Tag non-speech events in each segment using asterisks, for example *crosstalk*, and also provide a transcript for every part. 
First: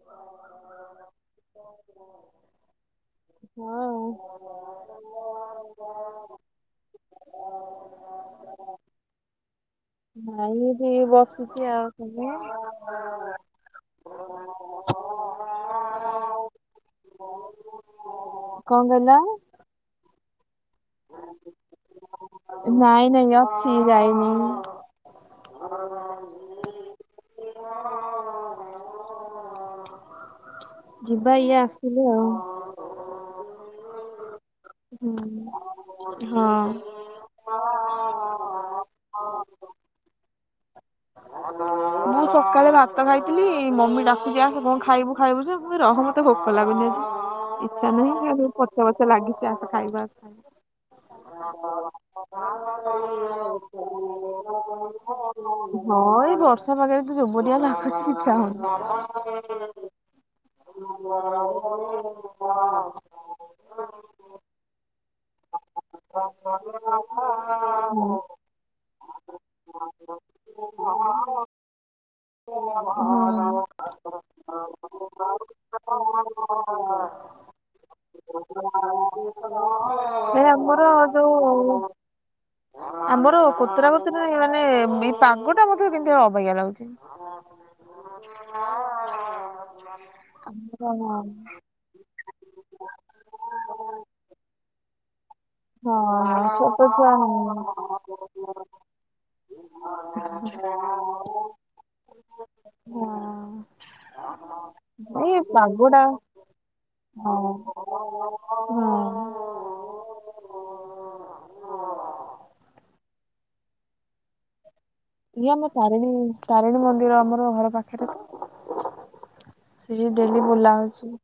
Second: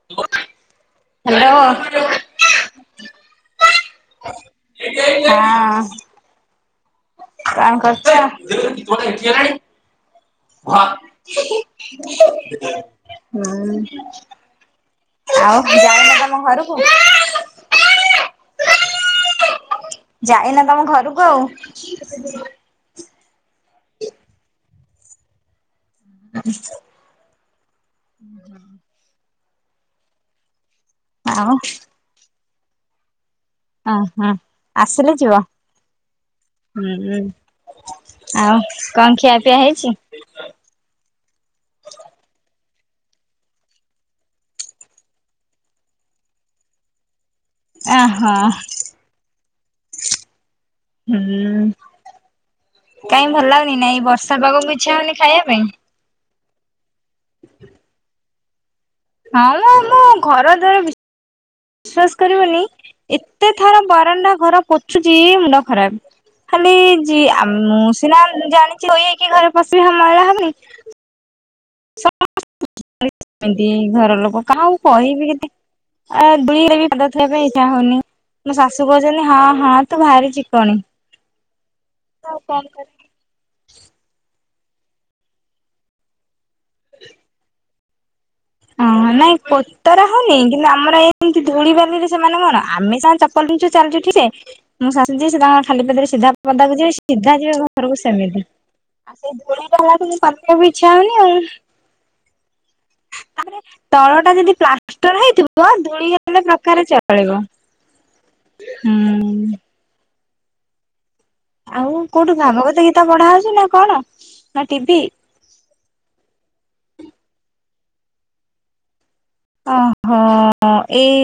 Hello. ହ। ହଁ। ହଁ। କଆଁ କରୁଚ ଦେଖିଲୁ ପୁଅଟା ଏଠି ହେଲାଣି। ନାଇଁ ଏଠି ବସିଛି ଆଉ ତମେ ହୁଁ ଆଉ ଯାଉନ ତମ ଘରକୁ କଙ୍ଗଲା ଯାଇନା ତମ ଘରକୁ ଆଉ ନାଇଁ ନାଇଁ ଅଛି ଯାଇନି। *inaudible* ଯିବା ଇଏ ଆଉ ଆସିଲେ ଆଉ ଓ ହଁ ହୁଁ ଆସିଲେ ଯିବ। ହଁ। ହୁଁଁ ଆଉ କଣ ଖିଆ ପିଆ ହେଇଛି। ମୁଁ ସକାଳେ ଭାତ ଖାଇଥିଲି। ମମି ଡାକୁଛି ଆସ କଣ ଖାଇବୁ ଖାଇବୁ ଯେ ମୁଁ କହି ରହମ ମୋତେ ଭୋକ ଲାଗୁନି ଆଜି। ଇଚ୍ଛା ନାହିଁ ଓହୋ ଆ ବୋଉ ପଛେ ପଛେ ଲାଗିଛି ଆସ ଖାଇବୁ ଆସ ଖାଇ ହୁଁ କାଇଁ ଭଲ ଲାଗୁନି। ନା ଏ ବର୍ଷା ପାଗକୁ ଇଚ୍ଛା ହଉନି ଖାଇବା ପାଇଁ। ହଁ ଏଇ ବର୍ଷା ପାଗରେ ତ ଯୋବନିଆ ଲାଗୁଛି ଇଚ୍ଛା ହଉନି। ହଁ ଆ ଘର ଦ୍ୱାର ବିଶ୍ୱାସ କରିବନି ଏତେ ଥର ବାରଣ୍ଡା ଘର ପୋଛୁଛି ମୁଣ୍ଡ। ଖରାପ ଖାଲି ଯି ମୁଁ ସିନା ଜାଣି ହେଇକି ଘରେ ପଶି ମଇଳା ହବନି। *inaudible* ସ ହଁ। *unintelligible* ଘର ଲୋକ କାହାକୁ କହିବି କେତି ଧିରେ ବି ଏ ଏବେ ଏଇଟା ହଉନି ମୋ ଶାଶୁ କହୁଛନ୍ତି ହଁ ହଁ ତୁ ଭାରି ଏ ଚିକଣି। ଆମର ଯୋଉ ଆଉ କଣ କର ଆମର କୋତରା କତିରେ ମାନେ ଏଇ ପାଗଟା ମୋତେ କେମତି ଗୋଟେ ଅବାଗିଆ ଲାଗୁଛି। ଓ ନାଇଁ କୋତରା ହଉନି କିନ୍ତୁ ଆମର ହଁ ଏମତି ଧୂଳି ବାଲିରେ ସେମାନେ କଣ ଆମେ ସିନା ଚପଲ ପିନ୍ଧୁଛୁ ଚାଲିଛୁ ଠିକସେ। ମୋ ଶାଶୁ ଯିଏ ଖାଲି ପାଦରେ ସିଧା ହଁ ଛୋଟ ପଦାକୁ ଯିବେ ଛୁଆ ହଁ। ସିଧା ଯିବେ ଘରକୁ ସେମିତି। ଆଉ ସେଇ ଧୂଳି *unintelligible* ଇଚ୍ଛା ହଉନି ଆଉ ହଁ ତାପରେ ତଳଟା ଯଦି ପ୍ଲାଷ୍ଟର ଏଇ ହେଇଥିବ ପାଗଟା ଧୂଳିଗଲେ ପ୍ରକାରେ ଚଳିବ। ହୁଁ ଆଉ କୋଉଠୁ ଭାଗବତ ଗୀତା ପଢା ହଉଛି ନା କଣ ନା ଟିଭି। ଇଏ ଆମ ତାରିଣୀ ତାରିଣୀ ମନ୍ଦିର ଆମର ଘର ପାଖରେ ତ ସେଏ ଓହୋ ଡେଲି ବୁଲା ହଉଛି। ଏଇ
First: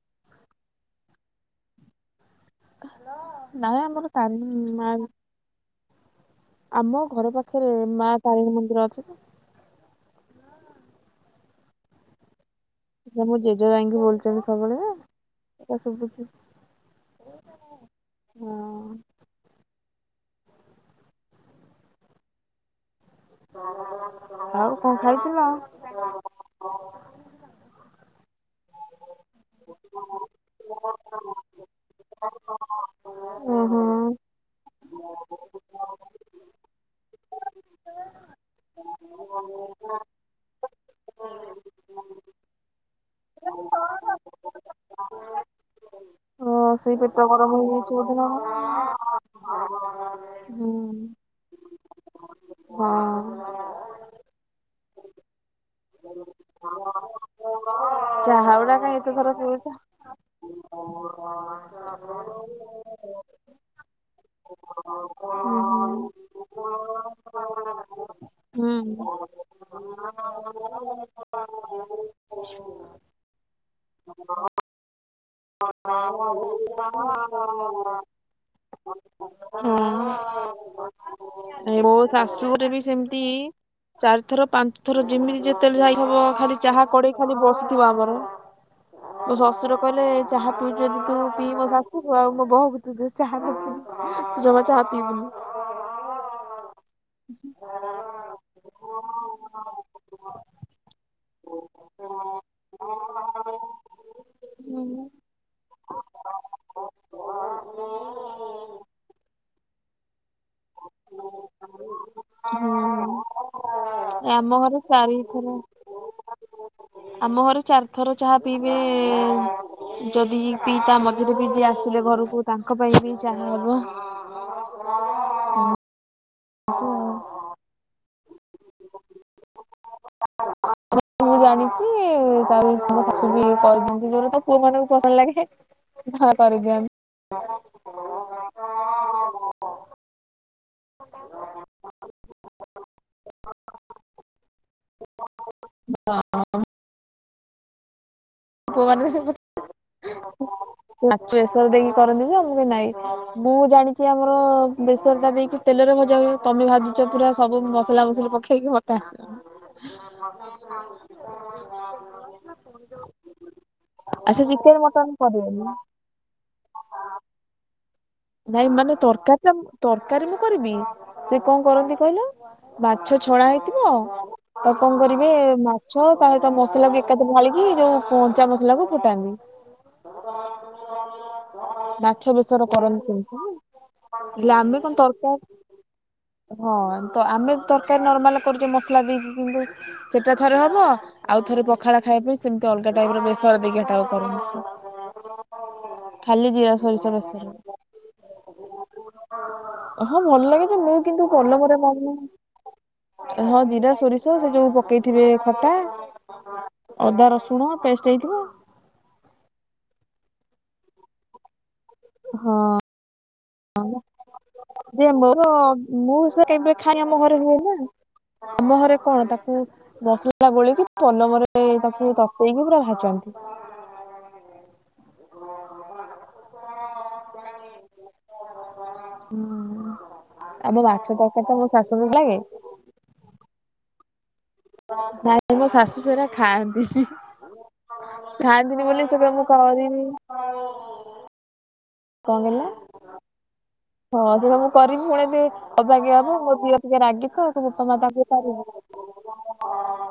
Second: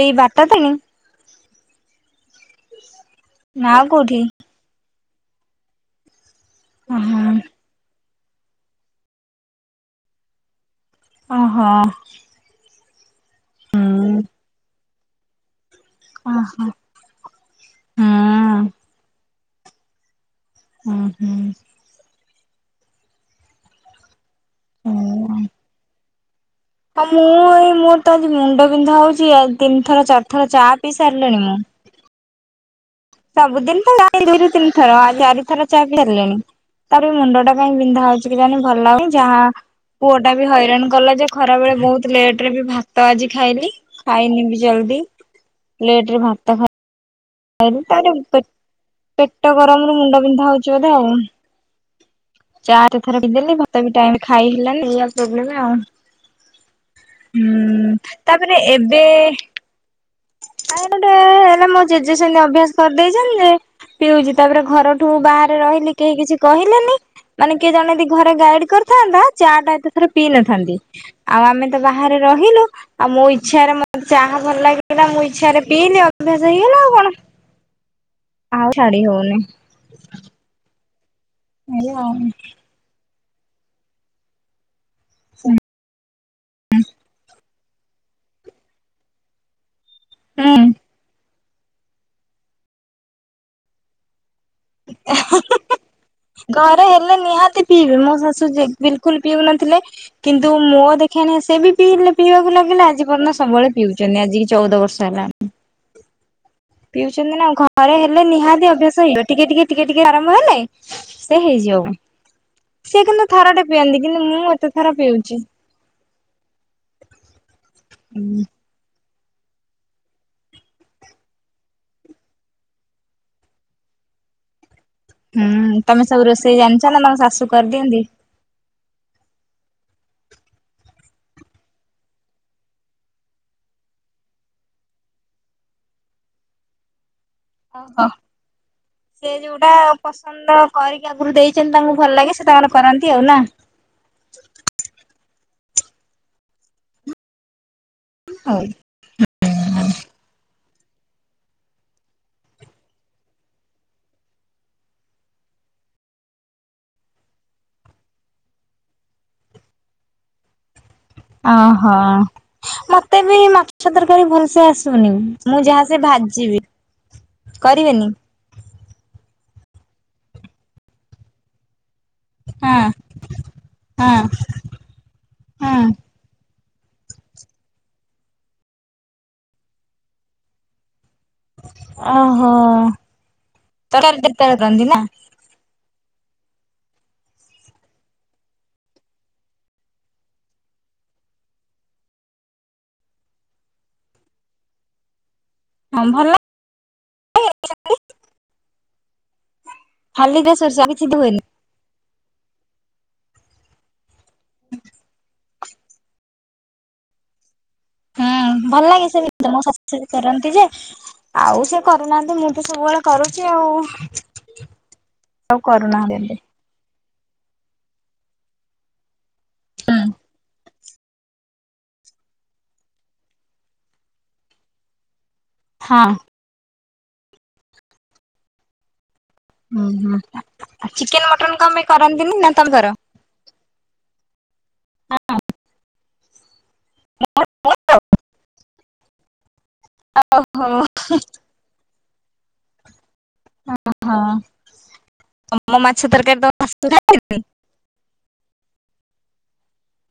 ଏଇ ବାଟତ ନହଁ ଆମର କାଲି ମା ଆମ ଓହୋ ଘର ପାଖରେ ମା ତାରିଣୀ ମନ୍ଦିର ଅଛି ତ। ଓହୋ ସେ ମୁଁ ଜେଜେ ଯାଇକି ହୁଁ ବୋଲୁଛନ୍ତି ସବୁବେଳେ ସେଟା ସୁବୁଛି। ଓହୋ ହୁଁ। ହଁ ହୁଁ ହୁଁ। ଆଉ ହୁଁ। କଣ ଖାଇଥିଲ? ହଁ ମୁଁ ଏଇ ମୋର ତ ଆଜି ମୁଣ୍ଡବିନ୍ଧା ହଉଛି ତିନିଥର ଚାରିଥର ଚା ପିଇ ସାରିଲିଣି ମୁଁ। *inaudible* ଓହୋ ସବୁଦିନ ତ ଦିରୁ ତିନିଥର ଆଉ ଚାରିଥର ଚାହା ପିଇ ସାରିଲିଣି। ତାର ବି ମୁଣ୍ଡଟା କାଇଁ ବିନ୍ଧା ହଉଛି କେଜାଣି ଭଲ ଲାଗୁନି ଯାହା ପୁଅଟା ବି ହଇରାଣ କଲା ଯେ ଖରାବେଳେ ବହୁତ ଲେଟ ରେ ବି ଭାତ ଆଜି ଖାଇଲି। ଖାଇନି ବି ଜଲ୍ଦି ଲେଟ ରେ ଭାତ *unintelligible* ହେଇଯାଇଛି ବୋଧେ ତାହେଲେ ନା କଣ? ପେଟ ଗରମରୁ ମୁଣ୍ଡବିନ୍ଧା ହୁଁ ହଉଛି ବୋଧେ ଆଉ। ଚା ଏତେଥର ହଁ। ପିଇ ଦେଲି ଭାତ ବି ଟାଇମରେ ଖାଇ ହେଲାନି ଆଉ। ସେଇଆ ପ୍ରୋବଲେମ ଆଉ। ହୁଁ ଚାହା ତାପରେ ଗୁଡା କାଇଁ ଏବେ ଏତେ ଥର ପିଉଛ? ଆ ଗୋଟେ ହେଲା ମୋ ଜଜେ ସେମିତି ଅଭ୍ୟାସ କରିଦେଇଛନ୍ତି ଯେ ପିଉଛି ତାପରେ ଘରଠୁ ବାହାରେ ରହିଲି କେହି କିଛି କହିଲେନି ମାନେ କିଏ ଜଣେ ଯଦି ଘରେ ଗାଇଡ କରିଥାନ୍ତା ଚା ଟା ଏତେ ଥର ପିଇ ନଥାନ୍ତି ଆଉ ଆମେ ତ ବାହାରେ ରହିଲୁ ଆଉ ମୋ ଇଚ୍ଛାରେ ମତେ ଚାହା ଭଲ ଲାଗିଲା ମୁଁ ଇଚ୍ଛାରେ ପିଇଲି ଅଭ୍ୟାସ ହେଇ ହେଲା ଆଉ କଣ ଆଉ ଛାଡି ହଉନି। ହୁଁ ହଁ ଏ ଏଇଆ ମୋ ଆଉ ଶାଶୁଘରେ ବି ସେମିତି *inaudible* ଚାରି ଥର ପାଞ୍ଚ ଥର ଯେମିତି ଯେତେବେଳେ ଯାଇ ହବ ଖାଲି ଚାହା କଡେଇ ଖାଲି ବସିଥିବ ଆମର ମୋ ଶଶୁର କହିଲେ ଚାହା ହୁଁ। ପିଉଛୁ ତୁ ପିଇ ମୋ ଶାଶୁ କୁ ଆଉ ମୋ ବୋହୂକୁ ଚାହା ଦବୁନି ମୁଁ ଜମା ଚା ପିବୁନି। ଘରେ ହେଲେ ନିହାତି ପିଇବେ ମୋ ଶାଶୁ ବିଲକୁଲ ପିଉ ନଥିଲେ କିନ୍ତୁ ମୋ ଦେଖେନି ସେ ବି ପିଇଲେ ପିଇବାକୁ ଲାଗିଲା ଆଜି ପର୍ଯ୍ୟନ୍ତ ସବୁବେଳେ ପିଉଛନ୍ତି ଆଜି କି ହୁଁ। ଚଉଦ ବର୍ଷ ହେଲା। ପିଉଛନ୍ତି ନା ଘରେ ହେଲେ ନିହାତି ଅଭ୍ୟାସ ହେଇଯିବ ଟିକେ ଟିକେ ଟିକେ ଟିକେ ଆରମ୍ଭ ହେଲେ ସେ ହେଇଯିବ ହୁଁ। ସିଏ କିନ୍ତୁ ଥରଟେ ପିଅନ୍ତି କିନ୍ତୁ ଏ ମୁଁ ଆମ ଏତେ ଘରେ ଥର ପିଉଛି। ଚାରିଥର ଆମ ଘରେ ଚାରିଥର ଚାହା ପିଇବେ ଯଦି ପିଇ ତା ମଝିରେ ବି ଯିଏ ଆସିଲେ ଘରକୁ ତାଙ୍କ ପାଇଁ ବି ଚାହା ହବ ହୁଁ ତମେ ସବୁ ରୋଷେଇ ଏମିତି ଜାଣିଛ ନା ଆଉ। ତମ ଶାଶୁ କରିଦିଅନ୍ତି? ମୁଁ ଜାଣିଛି ତା ମୋ ଶାଶୁ ବି କରିଦିଅନ୍ତି ଯୋଉ ତା ପୁଅ ମାନଙ୍କୁ ପସନ୍ଦ ଲାଗେ। ହଁ କରିଦିଅନ୍ତି। *unintelligible* ସେ ଯୋଉଟା ପସନ୍ଦ କରିକି ଆଗରୁ ଦେଇଛନ୍ତି ତାଙ୍କୁ ଭଲ ଲାଗେ ସେ ତାଙ୍କର କରନ୍ତି ଆଉ ନା। ହଁ। ହଉ। ପୁଅମାନେ ତ ସବୁ *inaudible* ମାଚ ବେସର ଦେଇକି କରନ୍ତି ଯେ ଆମ କି ନାଇଁ ମୁଁ ଜାଣିଛି ଆମର ବେସର ଟା ଦେଇକି ତେଲରେ ଭଜା ହୁଏ। ତମେ ଭାଜୁଚ ପୁରା ସବୁ ମସଲା ମସଲି ପକେଇକି ମତେ ଆସିବନି। *inaudible* ଓହୋ ମତେ ବି ମତେ ମାଛ ତରକାରୀ ଆଚ୍ଛା ଭଲସେ ଚିକେନ ମଟନ ଆସୁନି। ମୁଁ କରିବେନି। ଯାହା ସେ ଭାଜିବି କରିବେନି। ନାଇଁ ମାନେ ତରକାରୀ ଟା ତରକାରୀ ମୁଁ କରିବି ସେ କଣ କରନ୍ତି କହିଲ ହଁ ମାଛ ଛଡା ହେଇଥିବ ହଁ ତ କଣ କରିବେ ହଁ। ମାଛ ତା ସହିତ ମସଲାକୁ ଏକାଥରେ ଢାଳିକି ଯୋଉ କଞ୍ଚା ମସଲା କୁ ଫୁଟାନ୍ତି। ମାଛ ଓହୋ। ବେସର କରନ୍ତି ତରକାରୀ ହେଲେ କେତେବେଳେ ଆମେ କରନ୍ତି କଣ ନା ତରକାର ହଁ ତ ଆମେ ତରକାରୀ ନର୍ମାଲ କରୁଛେ ମସଲା ଦେଇକି କିନ୍ତୁ ସେଟା ଥରେ ହବ ଆଉ ଥରେ ପଖାଳ ଖାଇବା ପାଇଁ ସେମିତି ଅଲଗା ଟାଇପ ର ବେସର ଦେଇକିଟା ଦରକାର୍ ହଁ ହବ। ଭଲ ଖାଲି ଜିରା ସୋରିଷ ବେଶର। ହଁ ଖାଲି ଭଲ ରେ ଲାଗେ ଜେ ସୋରିଷ ଆଉ ମୁଁ କିଛି କିନ୍ତୁ ହୁଏନି। କଲମରେ ମାରୁନିି। ହଁ ଜିରା ସୋରିଷ ସେ ଯୋଉ ପକେଇଥିବେ ଖଟା, ଅଦା ରସୁଣ ପେଷ୍ଟ ହେଇଥିବ। ହୁଁ ଭଲ ଲାଗେ ସେ ତମ ଶାଶୁ କରନ୍ତି ଯେ ଆଉ ସେ କରୁନାହାନ୍ତି ମୁଁ ହଁ ତ ସବୁବେଳେ କରୁଚି ଆଉ ଯେ ମୋର ଆଉ କରୁନାହାନ୍ତି ମୁଁ ଏମିତି। ସେ କେବେ ଖାଇ ଆମ ଘରେ ହୁଏ ନା ଆମ ଘରେ କଣ ତାକୁ ହୁଁ ଦଶ ଗଲା ଗୋଳିଇକି ପନମରେ ତାକୁ ତତେଇକି ପୁରା ଭାଜନ୍ତି। ହଁ। ଉଁ ହୁଁ ଆମ ମାଛ ଚିକେନ ତରକାରୀ ଟା ମଟନ ମୋ କଣପାଇଁ ଶାଶୁଙ୍କୁ ଲାଗେ କରନ୍ତିନି ନା ତମେକର? ନାଇଁ ମୋ ଶାଶୁ ସେଉରା ଖାଆନ୍ତିନି। ମୁଁ କରେ ଖାଆନ୍ତିନି ବୋଲି ଶେପା ମୁଁ କରେନି। *inaudible* କଣ କହିଲ? ହଁ ସେଇଟା ମୁଁ କରିବି ପୁଣି ଟି ତମ ମାଛ ଅବାଗିଆ ହବ ତରକାରୀ ତମ ମୋ ଝିଅ ଶାଶୁ ଟିକେ ରାଗି ଖାଆନ୍ତିନି? ତ ବୋପା ମା ତାକୁ କିଏ ପାରିବ?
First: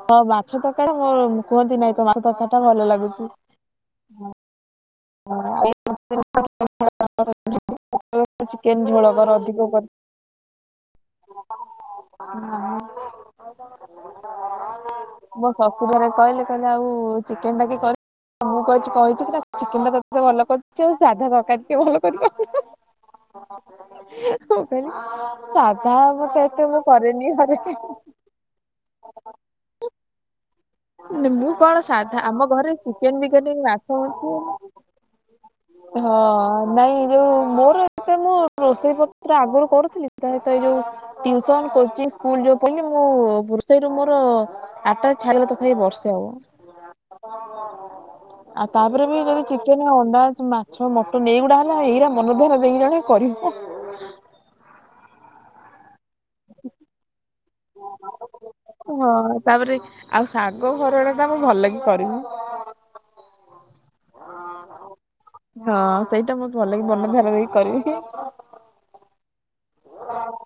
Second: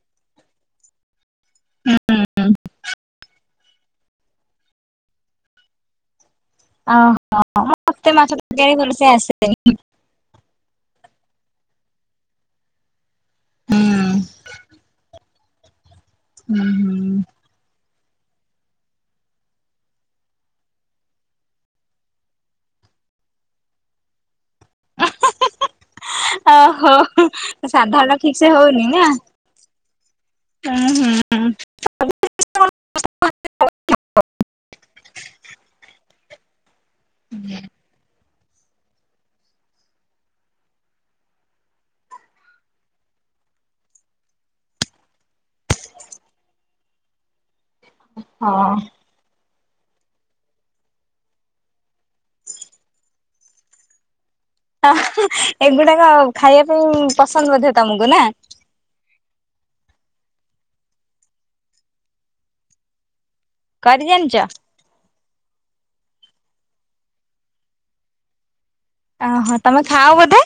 ହଁ ମାଛ ତରକାରୀ ଟା ମ କୁହନ୍ତି ନାହିଁ ତୋ ମାଛ ତରକାରୀ ଟା ଭଲ ଲାଗୁଚି। *unintelligible* ଓହୋ ମତେ ମାଛ ତରକାରୀ ଚିକେନ ଭଲସେ ଝୋଳ କରନ୍ତି ଆସେ। ଅଧିକ କର ହୁଁ ହୁଁ ମୋ ଶଶୁରଙ୍କ ର କହିଲେ ହୁଁ କହିଲେ ଆଉ ହୁଁ। ଚିକେନଟା କେ କରି ତ ମୁଁ କହିଚି କହିଚି ପୁରା ଚିକେନ ଟା ତତେ ଭଲ କରୁଚୁ ଆଉ ସାଧା ତରକାରୀ ଟିକେ ଭଲ କରିବ। *inaudible* ହଁ ହଁ ସାଧା ମତେ ଏତେ ମୁଁ ଓହୋ କରେନି ଘରେ ସାଧା ଟା ଠିକ ସେ ହଉନି ନା? ଉଁ ହୁଁ। ନିମ୍ବୁ କଳସ ସାଧା ଆମ ଘରେ ଚିକେନ ଫିକେନ୍ *unintelligible* ହଁ। ନାଇଁ ଯୋଉ ମୋର ଏତ ମୁଁ ରୋଷେଇ ପତ୍ର ଆଗରୁ କରୁଥିଲିତ ଏଇ ଯୋଉ ଟିଉସନ କୋଚିଂ ସ୍କୁଲ ଯୋଉ ପଢିଲି ମୁଁ ରୋଷେଇରୁ ମୋର ଆଟାଜ ଛାଡିଗଲା। ଏଇ ବର୍ଷେ ହବ ଆଉ ହଁ ତାପରେ ବି ଯଦି ଚିକେନ, ଅଣ୍ଡା, ମାଛ, ମଟନ ଏଇଗୁଡା ହେଲା ଏଇରା ମନ ଦରେ ଦେଇକି ଜଣେ କରିବି। ଏଗୁଡାକ ଖାଇବା ପାଇଁ ପସନ୍ଦ ବୋଧେ ତମକୁ ନା? ହଁ ତାପରେ ଆଉ ଶାଗ ଭରଳ ଟା ମୁ ଭଲକି କରିବି। କରି ଜାଣିଚ? *unintelligible* ହଁ ସେଇଟା ମୁଁ ଭଲକି ମନ ଧ୍ୟାନ ଦେଇକି କରିବି। ଓହୋ ତମେ ଖାଅ ବୋଧେ?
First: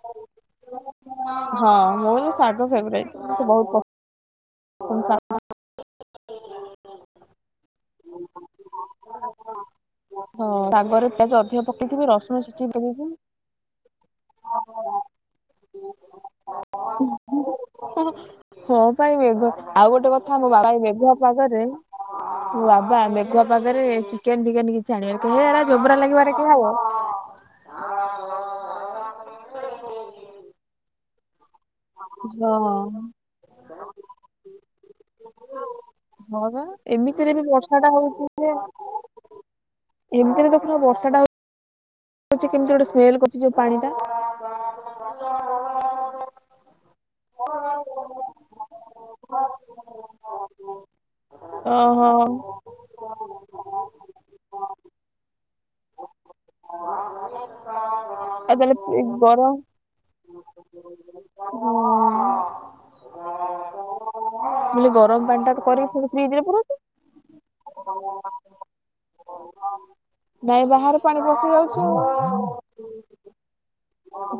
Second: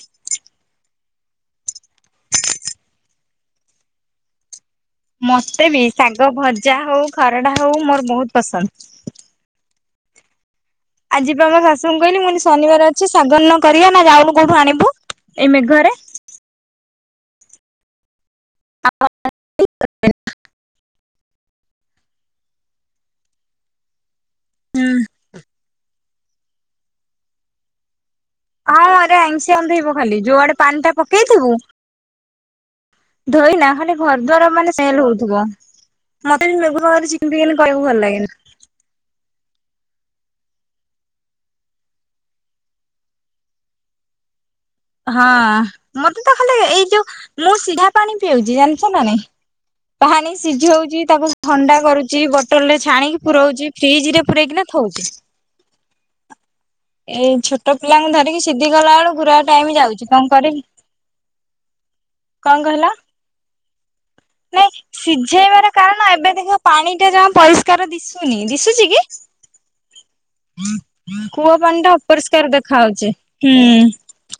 ହଁ ମୋର ଶାଗ ଫେବେରେଟ ମତେ ବହୁତ ପସନ୍ଦ। ତୁମ ସା ମତେ ବି ଶାଗ ଭଜା ହଉ ଖରଡ଼ା ହଉ ମୋର ବହୁତ ପସନ୍ଦ। ହଁ ଶାଗରେ ପିଆଜ ଆଜିିବା ଆମ ଅଧିକ ଶାଶୁଙ୍କୁ ପକେଇଥିବି କହିଲି ମୁଁ ରସୁଣ ଛେଚିକି ଶନିବାର ପକେଇଥିବି ଅଛି ଶାଗନ୍ନ କରିବା ନା ଯାଉନୁ କୋଉଠୁ ଆଣିବୁ ଏଇ ମେଘରେ। *unintelligible* ହଁ ପା ଏଇ ମେଘ ଆଉ ଗୋଟେ କଥା ମାଡାମ ଏଇ ମେଘୁଆ ପାଗରେ ମୋ ବାବା ମେଘୁଆ ପାଗରେ ଚିକେନ ଫିକେନ ହୁଁ କିଛି ଆଣିବେନି କହେରା ଜୋବରା ଲାଗିବା ହେଉର କିଏ ଖାଇବ? ହଁ ଆରେ ଆଇଂସିଆ ଗନ୍ଧେଇବ ଖାଲି ଯୋଉଆଡେ ପାଣି ଟା ପକେଇଥିବୁ ହଁ। ଧୋଇନା ଖାଲି ଘର ଦ୍ୱାର ମାନେ ସ୍ମେଲ ହଉଥିବ। ମତେ ହଁ ବି ବା ମେଘୁଆ ପାଗରେ ଚିକେନ ଏମିତିରେ ବି ଫିକେନ ବର୍ଷା କରିବାକୁ ଟା ଭଲ ଲାଗେନି। *unintelligible* ଏମିତିରେ ଦେଖ ବର୍ଷା ଟା ହଉ କହୁଛି କେମିତି ଗୋଟେ ସ୍ମେଲ କରୁଛି ଏ ପାଣିଟା। ହଁ ମତେ ତ ଖାଲି ଏଇ ଯୋଉ ମୁଁ ସିଧା ପାଣି ପିଉଛି ଜାଣିଛ ନା ନାଇଁ? ପାଣି ସିଝଉଛି ତାକୁ ଥଣ୍ଡା ଓହୋ କରୁଛି ଆଉ ବ ବୋଟଲ ରେ ଛାଣିକି ପୁରାଉଛି ଫ୍ରିଜରେ ପୁରାଇକିନା ଥଉଛି। ଏଇ ଛୋଟ ପିଲାଙ୍କୁ ଧରିକି ସିଧି ତାହେଲେ ଗଲା ଏ ବେଳୁ ଗୁଡ଼ାଏ ଗରମ ଟାଇମ ଯାଉଛି କଣ କରିବି? ହଁ କଣ କହିଲା? ନାଇଁ ବୋଲି ଗରମ ପାଣି ଟା ସିଝେଇବାର କରିକି କାରଣ ପୁଣି ଫ୍ରିଜ ଏବେ ରେ ଦେଖିବ ପୁରଉଛୁ ପାଣି ଟା ଜମା ପରିଷ୍କାର ଦିଶୁନି ଦିଶୁଚି କି? ନାଇଁ ବାହାରେ ପାଣି ପଶି କୂଅ ଯାଉଛି ପାଣି ଟା ଆଉ ଅପରିଷ୍କାର ଦେଖା ହାଉଛି ହୁଁ।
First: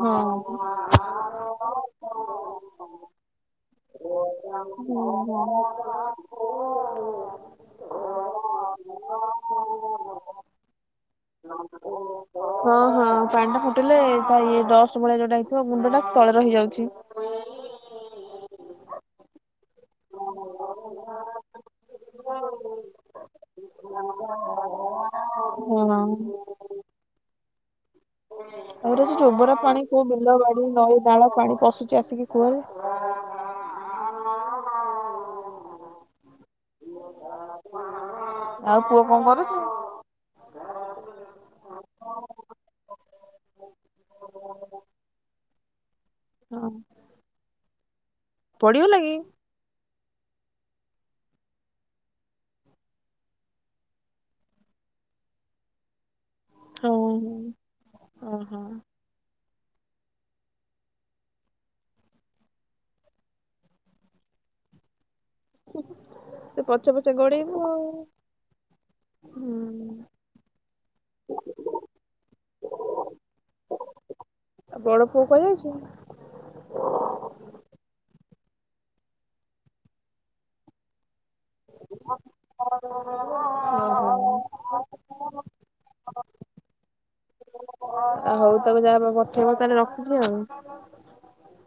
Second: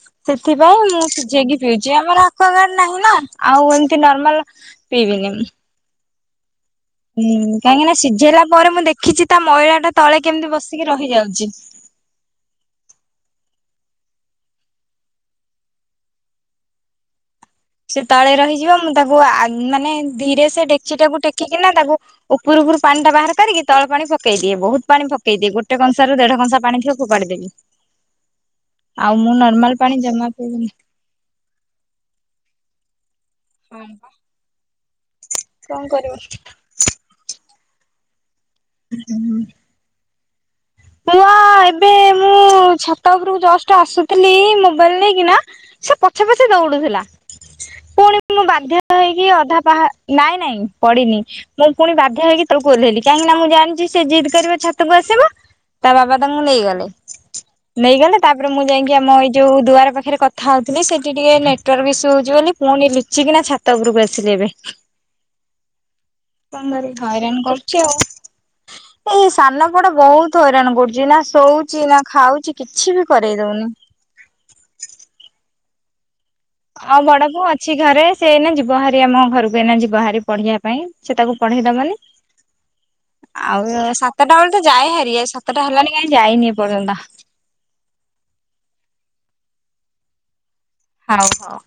ହଁ। ସେଥିପାଇଁ ମୁଁ ସିଝେଇକି ପିଉଛି ଆମର ଆଖଗଡ ନାହିଁ ନା ଆଉ ଏମତି ନର୍ମାଲ ପିଇବିନି ହୁଁ ମୁଁ। ହଁ ହୁଁ କାହିଁକିନା ସିଝେଇଲା ପରେ ମୁଁ ଦେଖିଛି ତା ମଇଳା ଟା ତଳେ କେମିତି ବସିକି ରହିଯାଉଛି। ହଁ ହଁ ପାଣି ଟା ଫୁଟିଲେ ତା ଇଏ ଡଷ୍ଟ ଭଳିଆ ଯୋଉଟା ହେଇଥିବ ମୁଣ୍ଡଟା ସ୍ଥଳେ ରହି ଯାଉଛି। ସେ ତଳେ ରହିଯିବ ମୁଁ ତାକୁ ଆ ମାନେ ଧୀରେ ସେ ଡେକଚିଟାକୁ ଟେକିକିନା ତାକୁ ଉପର ଉପରୁ ପାଣି ଟା ବାହାର କରିକି ତଳ ପାଣି ପକେଇ ଦିଏ ବହୁତ ପାଣି ପକେଇଦିଏ ଗୋଟେ କଂସାରୁ ହଁ। ଦେଢ କଂସା ପାଣି ଥିବ ଫୋପାଡ଼ି ଦେବି। ଆଉର ଆଉ ତ ମୁଁ ଚୋବରା ନର୍ମାଲ ପାଣି କୋଉ ଜମା ବିଲ ପିଇବିନି। ବାଡି ନଈ ଡାଳ ପାଣି ପଶୁଛି ଆସିକି କୁଅ ରେ ହଁପା କଣ କରିବି? ଆଉ ପୁଅ କଣ କରୁଛି? ପୁଅ ଏବେ ମୁଁ ଛାତ ଉପରୁକୁ ଜଷ୍ଟ ଆସୁଥିଲି ମୋବାଇଲ ନେଇକିନା ସେ ପଛେ ପଛେ ହଁ ଦୌଡୁଥିଲା ପୁଣି ମୁଁ ବାଧ୍ୟ ପଡିଗଲା କି ହେଇକି ଅଧା ପାହା ନାଇଁ ନାଇଁ ପଡିିନି। ମୁଁ ପୁଣି ବାଧ୍ୟା ହେଇକି ତଳକୁ ଓହ୍ଲେଇଲି କାହିଁକି ନା ମୁଁ ଜାଣିଛି ସେ ଜିଦ୍ କରିବ ଛାତକୁ ଆସିବ। ତା ବାବା ତାଙ୍କୁ ନେଇଗଲେ ହଁ ହଁ ନେଇଗଲେ ତାପରେ ଓହୋ ମୁଁ ଯାଇକି ଆମ ଇ ଯୋଉ ଦୁଆର ପାଖରେ କଥା ହଉଥିଲି ସେଠି ଟିକେ ନେଟୱାର୍କ ସ୍ୟୁ ହଉଛି ବୋଲି ପୁଣି ଲୁଚିକିନା ଛାତ ଉପରକୁ ଆସିଲି ଏବେ। ସେ ପଛେ ପଛେ ହଇରାଣ ଗୋଡେଇବୁ କରୁଛି ଆଉ ଆଉ ଏଇ ହୁଁ ସାନ ପୁଅ ଟା ବହୁତ ବୁଡୁଛି ନା ଶୋଉଛି ନା ଖାଉଛି କିଛି ବି କରେଇ ଦଉନି। ବଡ ପୁଅ କୁଆଡେ ଯାଇଛି? ଆଉ ବଡ ବୋଉ ଅଛି ଘରେ ସେ ଏଇନା ଯିବ ହାରି ଆମ ଘରକୁ ଏଇ ଯିବା ହାରି ପଢିଆ ପାଇଁ ସେ ତାକୁ ପଢେଇ ଦବନି। ଆଉ ସାତଟା ଓହୋ ବେଳେ ତ ଯାଏ ହାରି ସାତଟା ହେଲାନି କାହିଁ ଯାଇନି ଏପର୍ଯ୍ୟନ୍ତ। ଆଉ ହଉ ତାକୁ ଯାହା ପଠେଇବ ତାହଲେ ରଖୁଛି ଆଉ। ହଉ ହଉ।